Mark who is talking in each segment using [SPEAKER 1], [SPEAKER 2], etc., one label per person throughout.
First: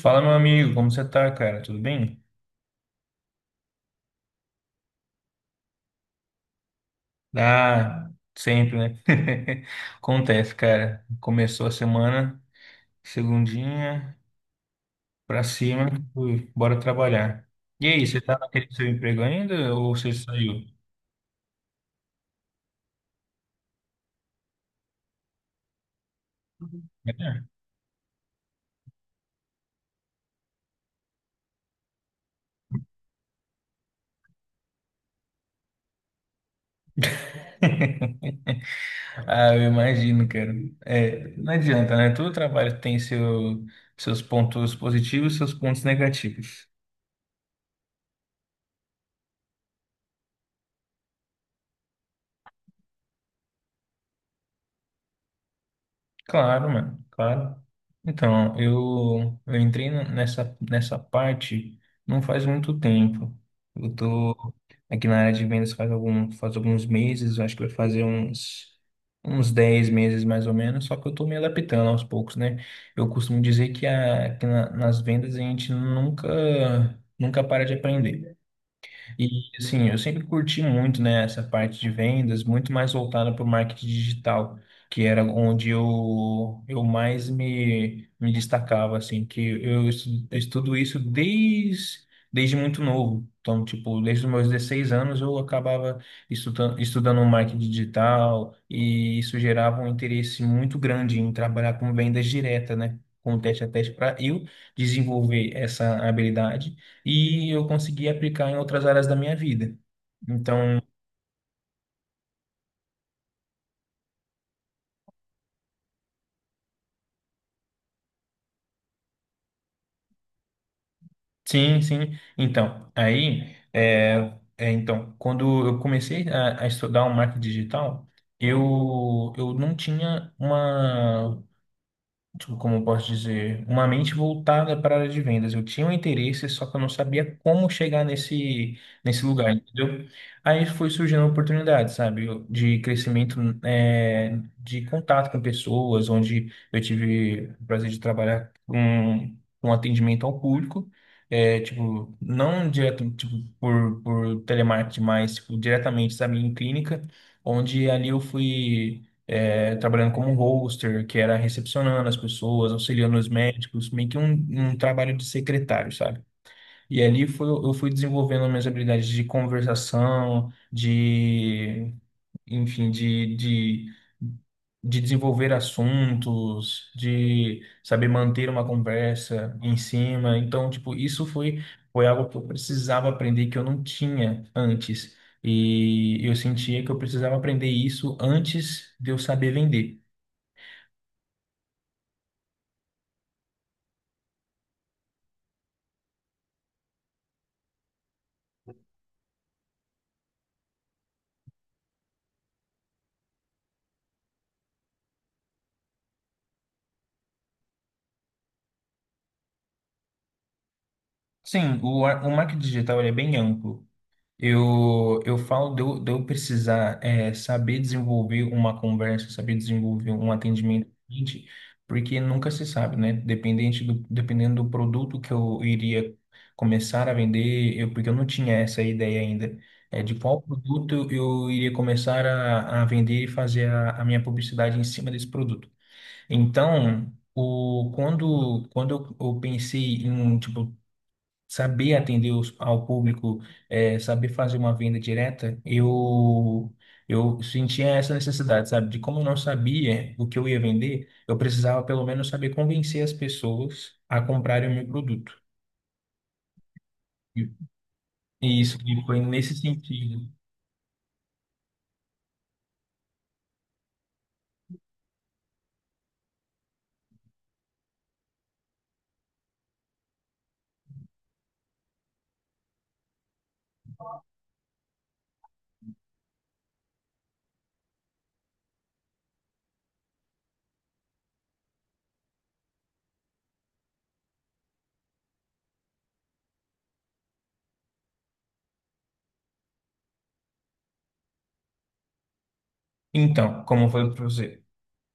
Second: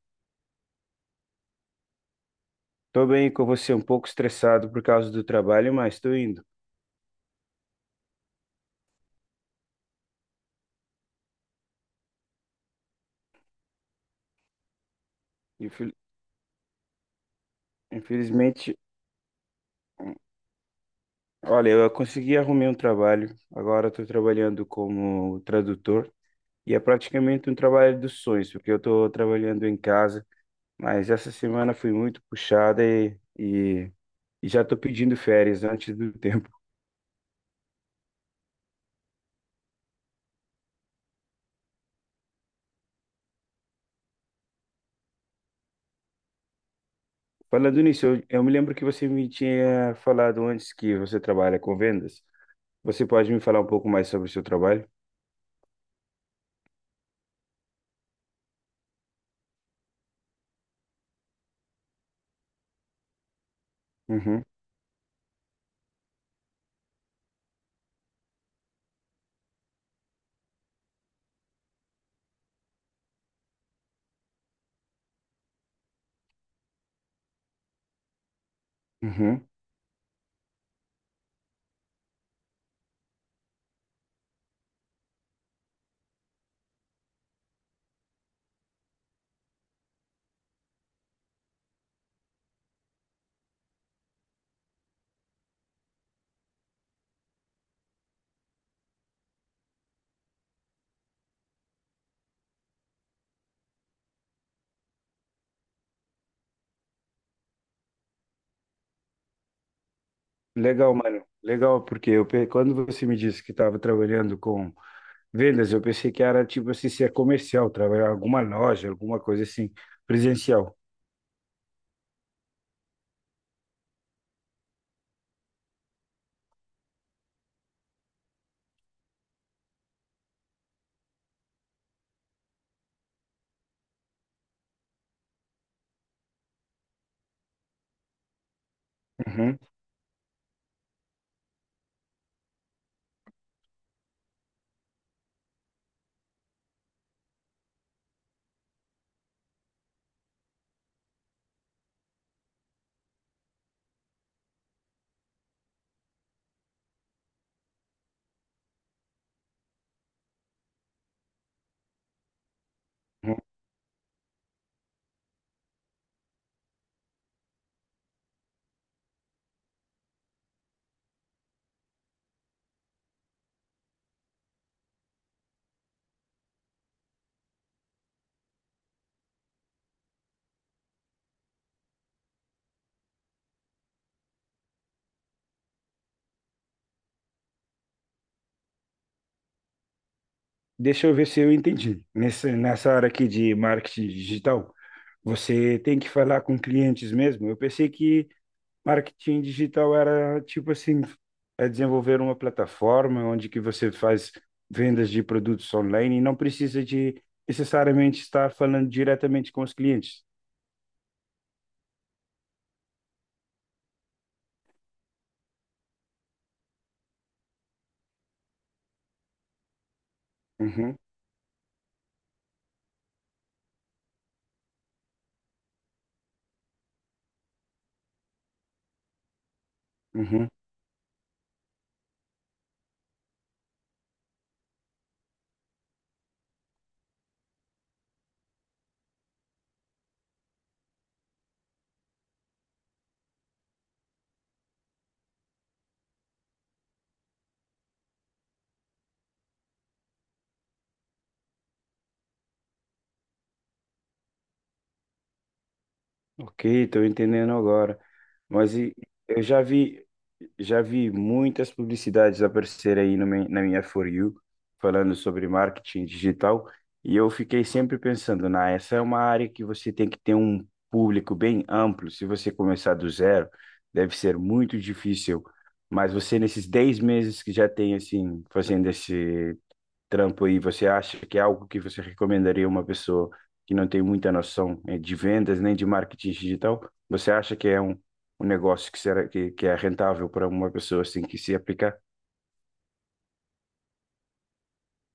[SPEAKER 1] Fala, meu amigo, como você tá, cara? Tudo bem?
[SPEAKER 2] Tô bem com você, um pouco estressado por causa do trabalho, mas tô indo.
[SPEAKER 1] Ah, sempre, né? Acontece, cara. Começou a semana, segundinha, pra cima,
[SPEAKER 2] Infel-
[SPEAKER 1] fui, bora trabalhar. E aí, você tá naquele
[SPEAKER 2] Infelizmente,
[SPEAKER 1] seu emprego ainda ou você saiu?
[SPEAKER 2] olha, eu consegui arrumar um trabalho. Agora estou trabalhando como tradutor e é
[SPEAKER 1] É.
[SPEAKER 2] praticamente um trabalho dos sonhos, porque eu estou trabalhando em casa. Mas essa semana foi muito puxada e já estou pedindo férias antes do tempo.
[SPEAKER 1] Ah, eu imagino, cara. É, não adianta, né? Todo trabalho tem seus pontos positivos e seus pontos negativos.
[SPEAKER 2] Falando nisso, eu me lembro que você me tinha falado antes que você trabalha com vendas. Você pode me falar um pouco mais sobre o seu trabalho?
[SPEAKER 1] Claro, mano, claro. Então, eu entrei nessa parte não faz muito tempo. Eu
[SPEAKER 2] Uhum,
[SPEAKER 1] tô aqui na área de vendas faz alguns meses, eu acho que vai fazer uns, uns 10 meses mais ou menos, só que eu tô me adaptando aos poucos, né? Eu costumo dizer que nas vendas a gente nunca para de aprender.
[SPEAKER 2] uhum.
[SPEAKER 1] E assim, eu sempre curti muito, né, essa parte de vendas, muito mais voltada para o marketing digital, que era onde eu mais me destacava, assim, que eu estudo isso desde muito novo. Então, tipo, desde os meus 16 anos eu acabava estudando um marketing digital, e isso gerava um interesse muito grande em trabalhar com vendas direta, né? Com teste a teste para eu desenvolver essa habilidade e eu consegui aplicar em outras áreas da minha vida. Então,
[SPEAKER 2] Legal, mano. Legal, porque quando você me disse que estava trabalhando com vendas, eu pensei que era tipo assim, ser comercial, trabalhar em alguma loja, alguma coisa assim, presencial.
[SPEAKER 1] sim, sim. Então, aí, então, quando eu comecei a estudar o marketing digital, eu não tinha uma, tipo, como eu posso dizer, uma mente voltada para a área de vendas. Eu tinha um interesse, só que eu não sabia como chegar nesse lugar,
[SPEAKER 2] Uhum,
[SPEAKER 1] entendeu? Aí foi surgindo oportunidade, sabe, de crescimento, de contato com pessoas, onde eu tive o prazer de trabalhar com atendimento ao público. É, tipo, não direto, tipo, por telemarketing, mas, tipo, diretamente, sabe, em clínica, onde ali eu fui, trabalhando como roster, que era recepcionando as pessoas, auxiliando os
[SPEAKER 2] uhum.
[SPEAKER 1] médicos, meio que um trabalho de secretário, sabe? E ali foi, eu fui desenvolvendo minhas habilidades de conversação, de, enfim, de desenvolver assuntos, de saber manter uma conversa em cima. Então, tipo, isso foi, foi algo que eu precisava aprender que eu não tinha antes. E eu sentia que eu precisava aprender isso antes de eu saber vender.
[SPEAKER 2] Deixa eu ver se eu entendi. Nessa área aqui de marketing digital, você tem que falar com clientes mesmo. Eu pensei que marketing digital era tipo assim, é desenvolver uma plataforma onde que você faz vendas de produtos online e não precisa de necessariamente estar falando diretamente com os clientes.
[SPEAKER 1] Sim, o marketing digital ele é bem amplo. Eu falo de eu precisar, saber desenvolver uma conversa, saber desenvolver um atendimento ao
[SPEAKER 2] Uhum,
[SPEAKER 1] cliente, porque nunca se sabe, né? Dependendo do produto que eu iria começar a vender, porque eu não tinha essa ideia ainda, de qual
[SPEAKER 2] uhum.
[SPEAKER 1] produto eu iria começar a vender e fazer a minha publicidade em cima desse produto. Então, quando eu pensei em, tipo, saber atender ao público, saber fazer uma venda direta, eu sentia essa necessidade, sabe? De como eu não sabia o que eu ia vender, eu precisava pelo menos saber convencer as pessoas a comprarem o meu produto.
[SPEAKER 2] Ok, estou
[SPEAKER 1] E
[SPEAKER 2] entendendo agora.
[SPEAKER 1] e
[SPEAKER 2] Mas
[SPEAKER 1] isso
[SPEAKER 2] e-
[SPEAKER 1] que foi
[SPEAKER 2] eu
[SPEAKER 1] nesse
[SPEAKER 2] já vi,
[SPEAKER 1] sentido.
[SPEAKER 2] já vi muitas publicidades aparecer aí no meu- na minha For You, falando sobre marketing digital, e eu fiquei sempre pensando, na, essa é uma área que você tem que ter um público bem amplo. Se você começar do zero, deve ser muito difícil. Mas você, nesses 10 meses que já tem, assim, fazendo esse trampo aí, você acha que é algo que você recomendaria a uma pessoa que não tem muita noção de vendas nem de marketing digital? Você acha que é um negócio que será que é rentável para uma pessoa assim que se aplicar?
[SPEAKER 1] Então, como foi para você?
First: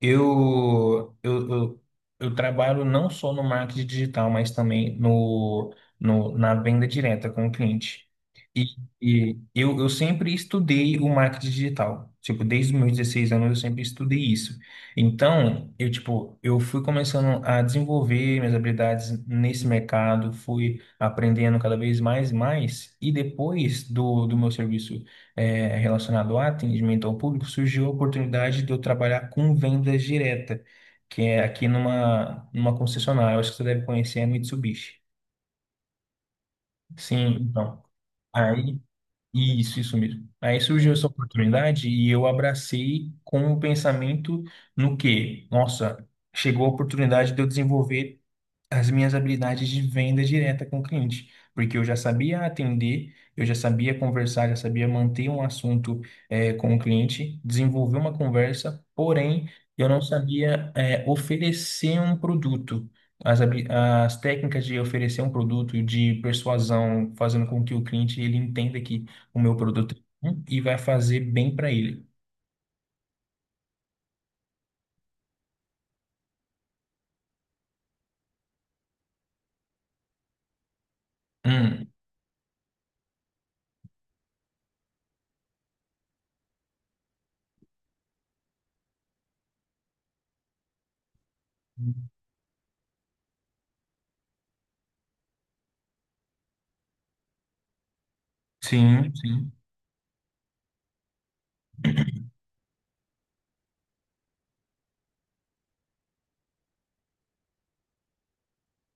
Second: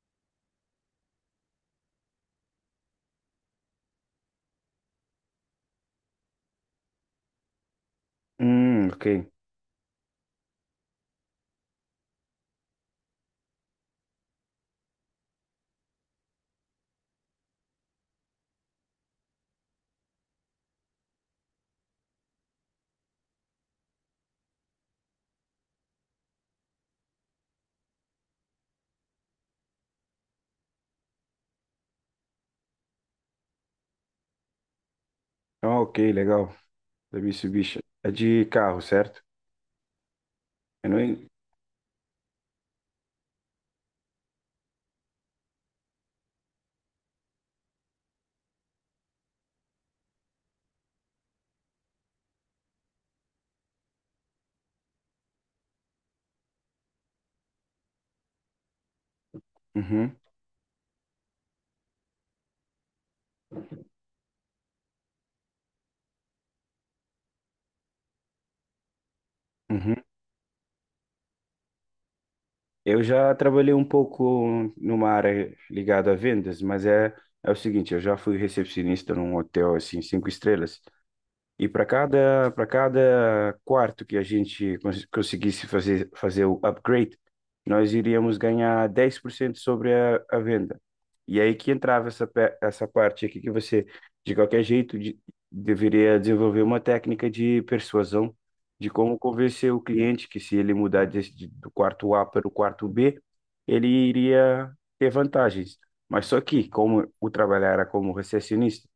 [SPEAKER 1] Eu, eu, eu, eu trabalho não só no marketing digital, mas também no, no, na venda direta com o cliente. E,
[SPEAKER 2] Ok.
[SPEAKER 1] e eu sempre estudei o marketing digital. Tipo, desde os meus 16 anos eu sempre estudei isso. Então, tipo, eu fui começando a desenvolver minhas habilidades nesse mercado, fui aprendendo cada vez mais e mais. E depois do meu serviço, relacionado a atendimento ao público, surgiu a oportunidade de eu trabalhar com vendas direta, que é aqui numa, numa concessionária, eu acho que você deve conhecer, a Mitsubishi.
[SPEAKER 2] Ah, ok, legal. Da
[SPEAKER 1] Sim,
[SPEAKER 2] Mitsubishi.
[SPEAKER 1] então,
[SPEAKER 2] É de
[SPEAKER 1] aí,
[SPEAKER 2] carro, certo?
[SPEAKER 1] isso mesmo. Aí
[SPEAKER 2] Eu
[SPEAKER 1] surgiu
[SPEAKER 2] não...
[SPEAKER 1] essa
[SPEAKER 2] en-
[SPEAKER 1] oportunidade e eu abracei com o pensamento, no que, nossa, chegou a oportunidade de eu desenvolver as minhas habilidades de venda direta com o cliente, porque eu já sabia atender, eu já sabia conversar, já sabia manter um assunto, com o cliente, desenvolver uma conversa, porém eu não
[SPEAKER 2] Uhum,
[SPEAKER 1] sabia, oferecer um produto. As técnicas de oferecer um produto, de persuasão, fazendo com que o cliente ele entenda que o meu produto
[SPEAKER 2] uhum.
[SPEAKER 1] é bom e vai fazer bem para ele.
[SPEAKER 2] Eu já trabalhei um pouco numa área ligada a vendas, mas é o seguinte, eu já fui recepcionista num hotel assim, 5 estrelas. E para
[SPEAKER 1] Hum.
[SPEAKER 2] cada, para cada quarto que a gente conseguisse fazer o upgrade, nós iríamos ganhar 10% sobre a venda. E é aí que entrava essa parte aqui que você, de qualquer jeito, deveria desenvolver uma técnica de persuasão, de
[SPEAKER 1] Sim,
[SPEAKER 2] como
[SPEAKER 1] sim.
[SPEAKER 2] convencer o cliente que se ele mudar do quarto A para o quarto B, ele iria ter vantagens. Mas só que, como o trabalho era como recepcionista,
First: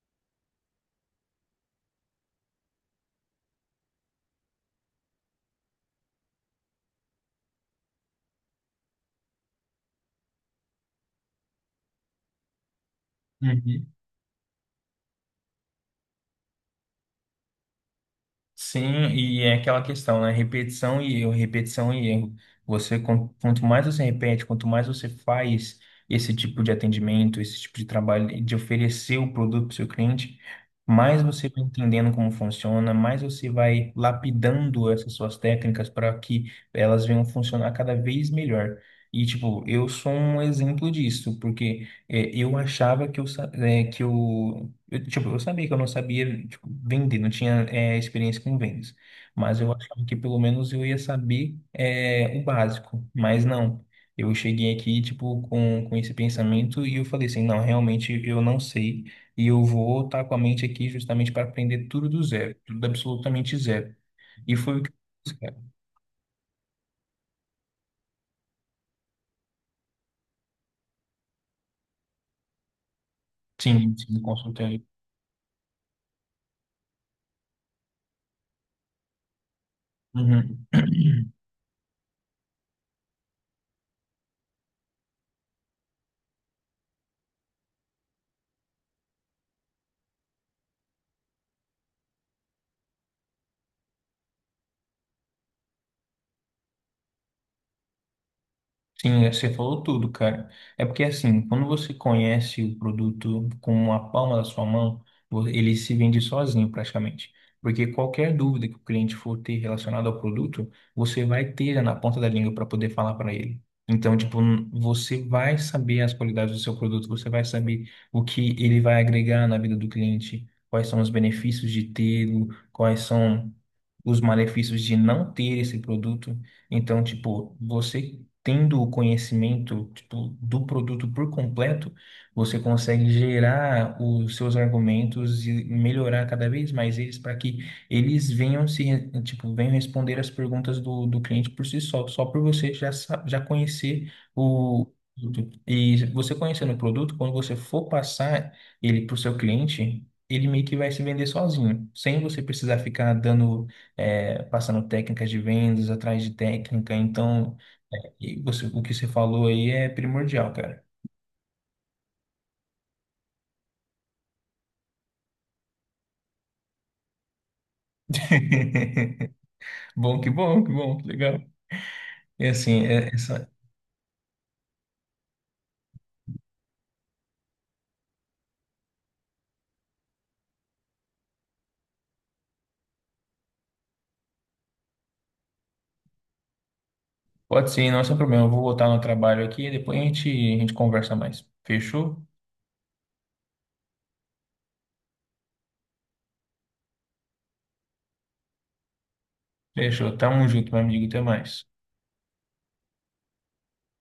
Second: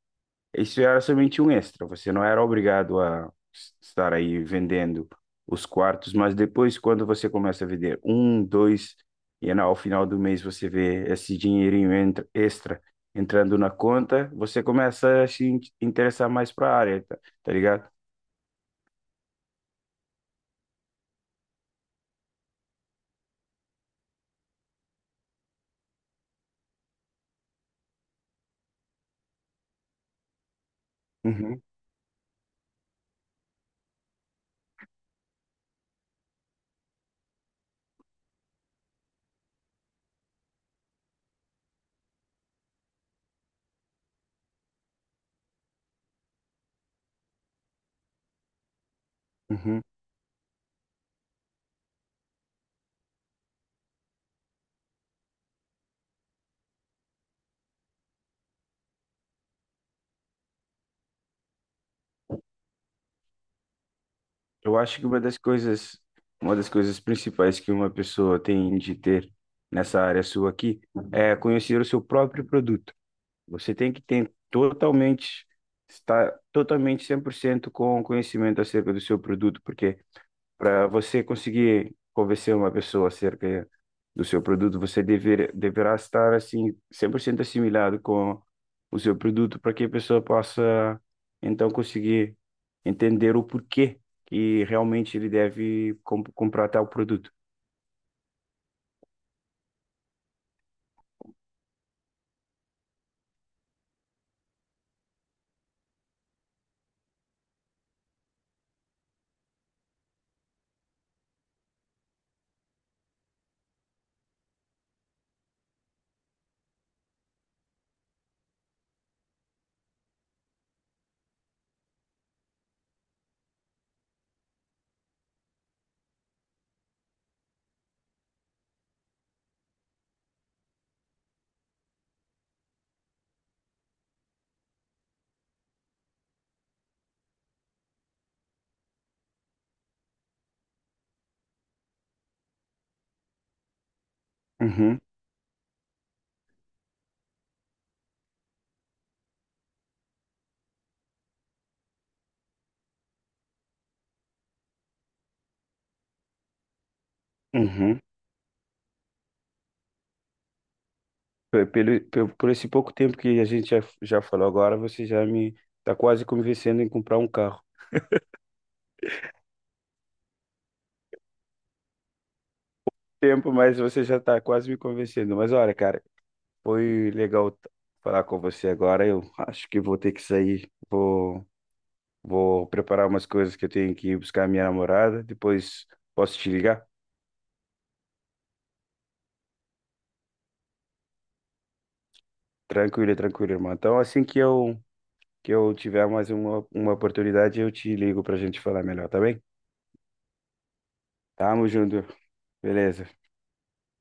[SPEAKER 2] isso era somente um extra, você não era obrigado estar aí vendendo os quartos, mas depois, quando você começa a vender um, dois, e ao final do mês você vê esse dinheirinho extra entrando na
[SPEAKER 1] Uhum.
[SPEAKER 2] conta, você começa a se in- interessar mais para a área, tá, tá ligado?
[SPEAKER 1] Sim, e é aquela questão, né? Repetição e erro, repetição e erro. Você, quanto mais você repete, quanto mais você faz esse tipo de atendimento, esse tipo de trabalho, de oferecer o produto para o seu cliente, mais você
[SPEAKER 2] Uhum,
[SPEAKER 1] vai entendendo como funciona, mais você vai lapidando essas suas técnicas para que elas venham funcionar cada vez melhor. E, tipo, eu sou um exemplo disso, porque eu achava que eu sabia que eu não sabia, tipo, vender, não tinha, experiência com vendas. Mas eu
[SPEAKER 2] uhum.
[SPEAKER 1] achava que pelo menos eu ia saber, o básico. Mas não. Eu cheguei aqui, tipo, com esse pensamento, e eu falei assim, não, realmente eu não sei. E eu vou estar com a mente aqui justamente para aprender tudo do zero. Tudo absolutamente zero. E
[SPEAKER 2] Eu
[SPEAKER 1] foi o que eu
[SPEAKER 2] acho que uma
[SPEAKER 1] fiz,
[SPEAKER 2] das
[SPEAKER 1] cara.
[SPEAKER 2] coisas, uma das coisas principais que uma pessoa tem de ter nessa área sua aqui é conhecer o seu próprio produto. Você tem
[SPEAKER 1] Sim,
[SPEAKER 2] que
[SPEAKER 1] sim,
[SPEAKER 2] ter
[SPEAKER 1] consultei.
[SPEAKER 2] totalmente, estar totalmente 100% com conhecimento acerca do seu produto, porque
[SPEAKER 1] Uhum.
[SPEAKER 2] para você conseguir convencer uma pessoa acerca do seu produto, você deverá estar assim 100% assimilado com o seu produto para que a pessoa possa então conseguir entender o porquê que realmente ele deve comprar tal produto.
[SPEAKER 1] Sim, é, você falou tudo, cara. É porque assim, quando você conhece o produto com a palma da sua mão, ele se vende sozinho praticamente. Porque qualquer dúvida que o cliente for ter relacionada ao produto, você vai ter na ponta da língua para poder falar para ele. Então, tipo, você vai saber as qualidades do seu produto, você vai saber o que ele vai agregar na vida do cliente, quais são os benefícios de tê-lo, quais são os malefícios de não ter esse produto. Então, tipo, você tendo o conhecimento, tipo, do produto por completo, você consegue gerar os seus argumentos e melhorar cada vez mais eles para que eles venham se, re- tipo, venham responder as perguntas do cliente por si só, só por você já conhecer o
[SPEAKER 2] Uhum,
[SPEAKER 1] produto. E você conhecendo o produto, quando você for passar ele para o seu cliente, ele meio que vai se vender sozinho, sem você precisar ficar dando, passando técnicas de vendas atrás de técnica. Então,
[SPEAKER 2] uhum.
[SPEAKER 1] e você, o que você falou aí é primordial, cara.
[SPEAKER 2] Por esse pouco tempo que a gente já falou agora, você já me está quase convencendo em comprar um carro.
[SPEAKER 1] Bom, que bom, que bom, que legal. E assim, essa,
[SPEAKER 2] Tempo, mas você já está quase me convencendo. Mas olha, cara, foi legal falar com você agora. Eu acho que vou ter que sair. Vou preparar umas coisas que eu tenho que ir buscar a minha namorada. Depois posso te ligar?
[SPEAKER 1] pode ser, não é só problema. Eu vou voltar no trabalho aqui e depois a gente conversa mais. Fechou?
[SPEAKER 2] Tranquilo, tranquilo, irmão. Então, assim que eu tiver mais uma oportunidade, eu te ligo pra gente falar melhor, tá bem?
[SPEAKER 1] Fechou. Tamo junto, meu amigo. Até mais.
[SPEAKER 2] Tamo junto. Beleza.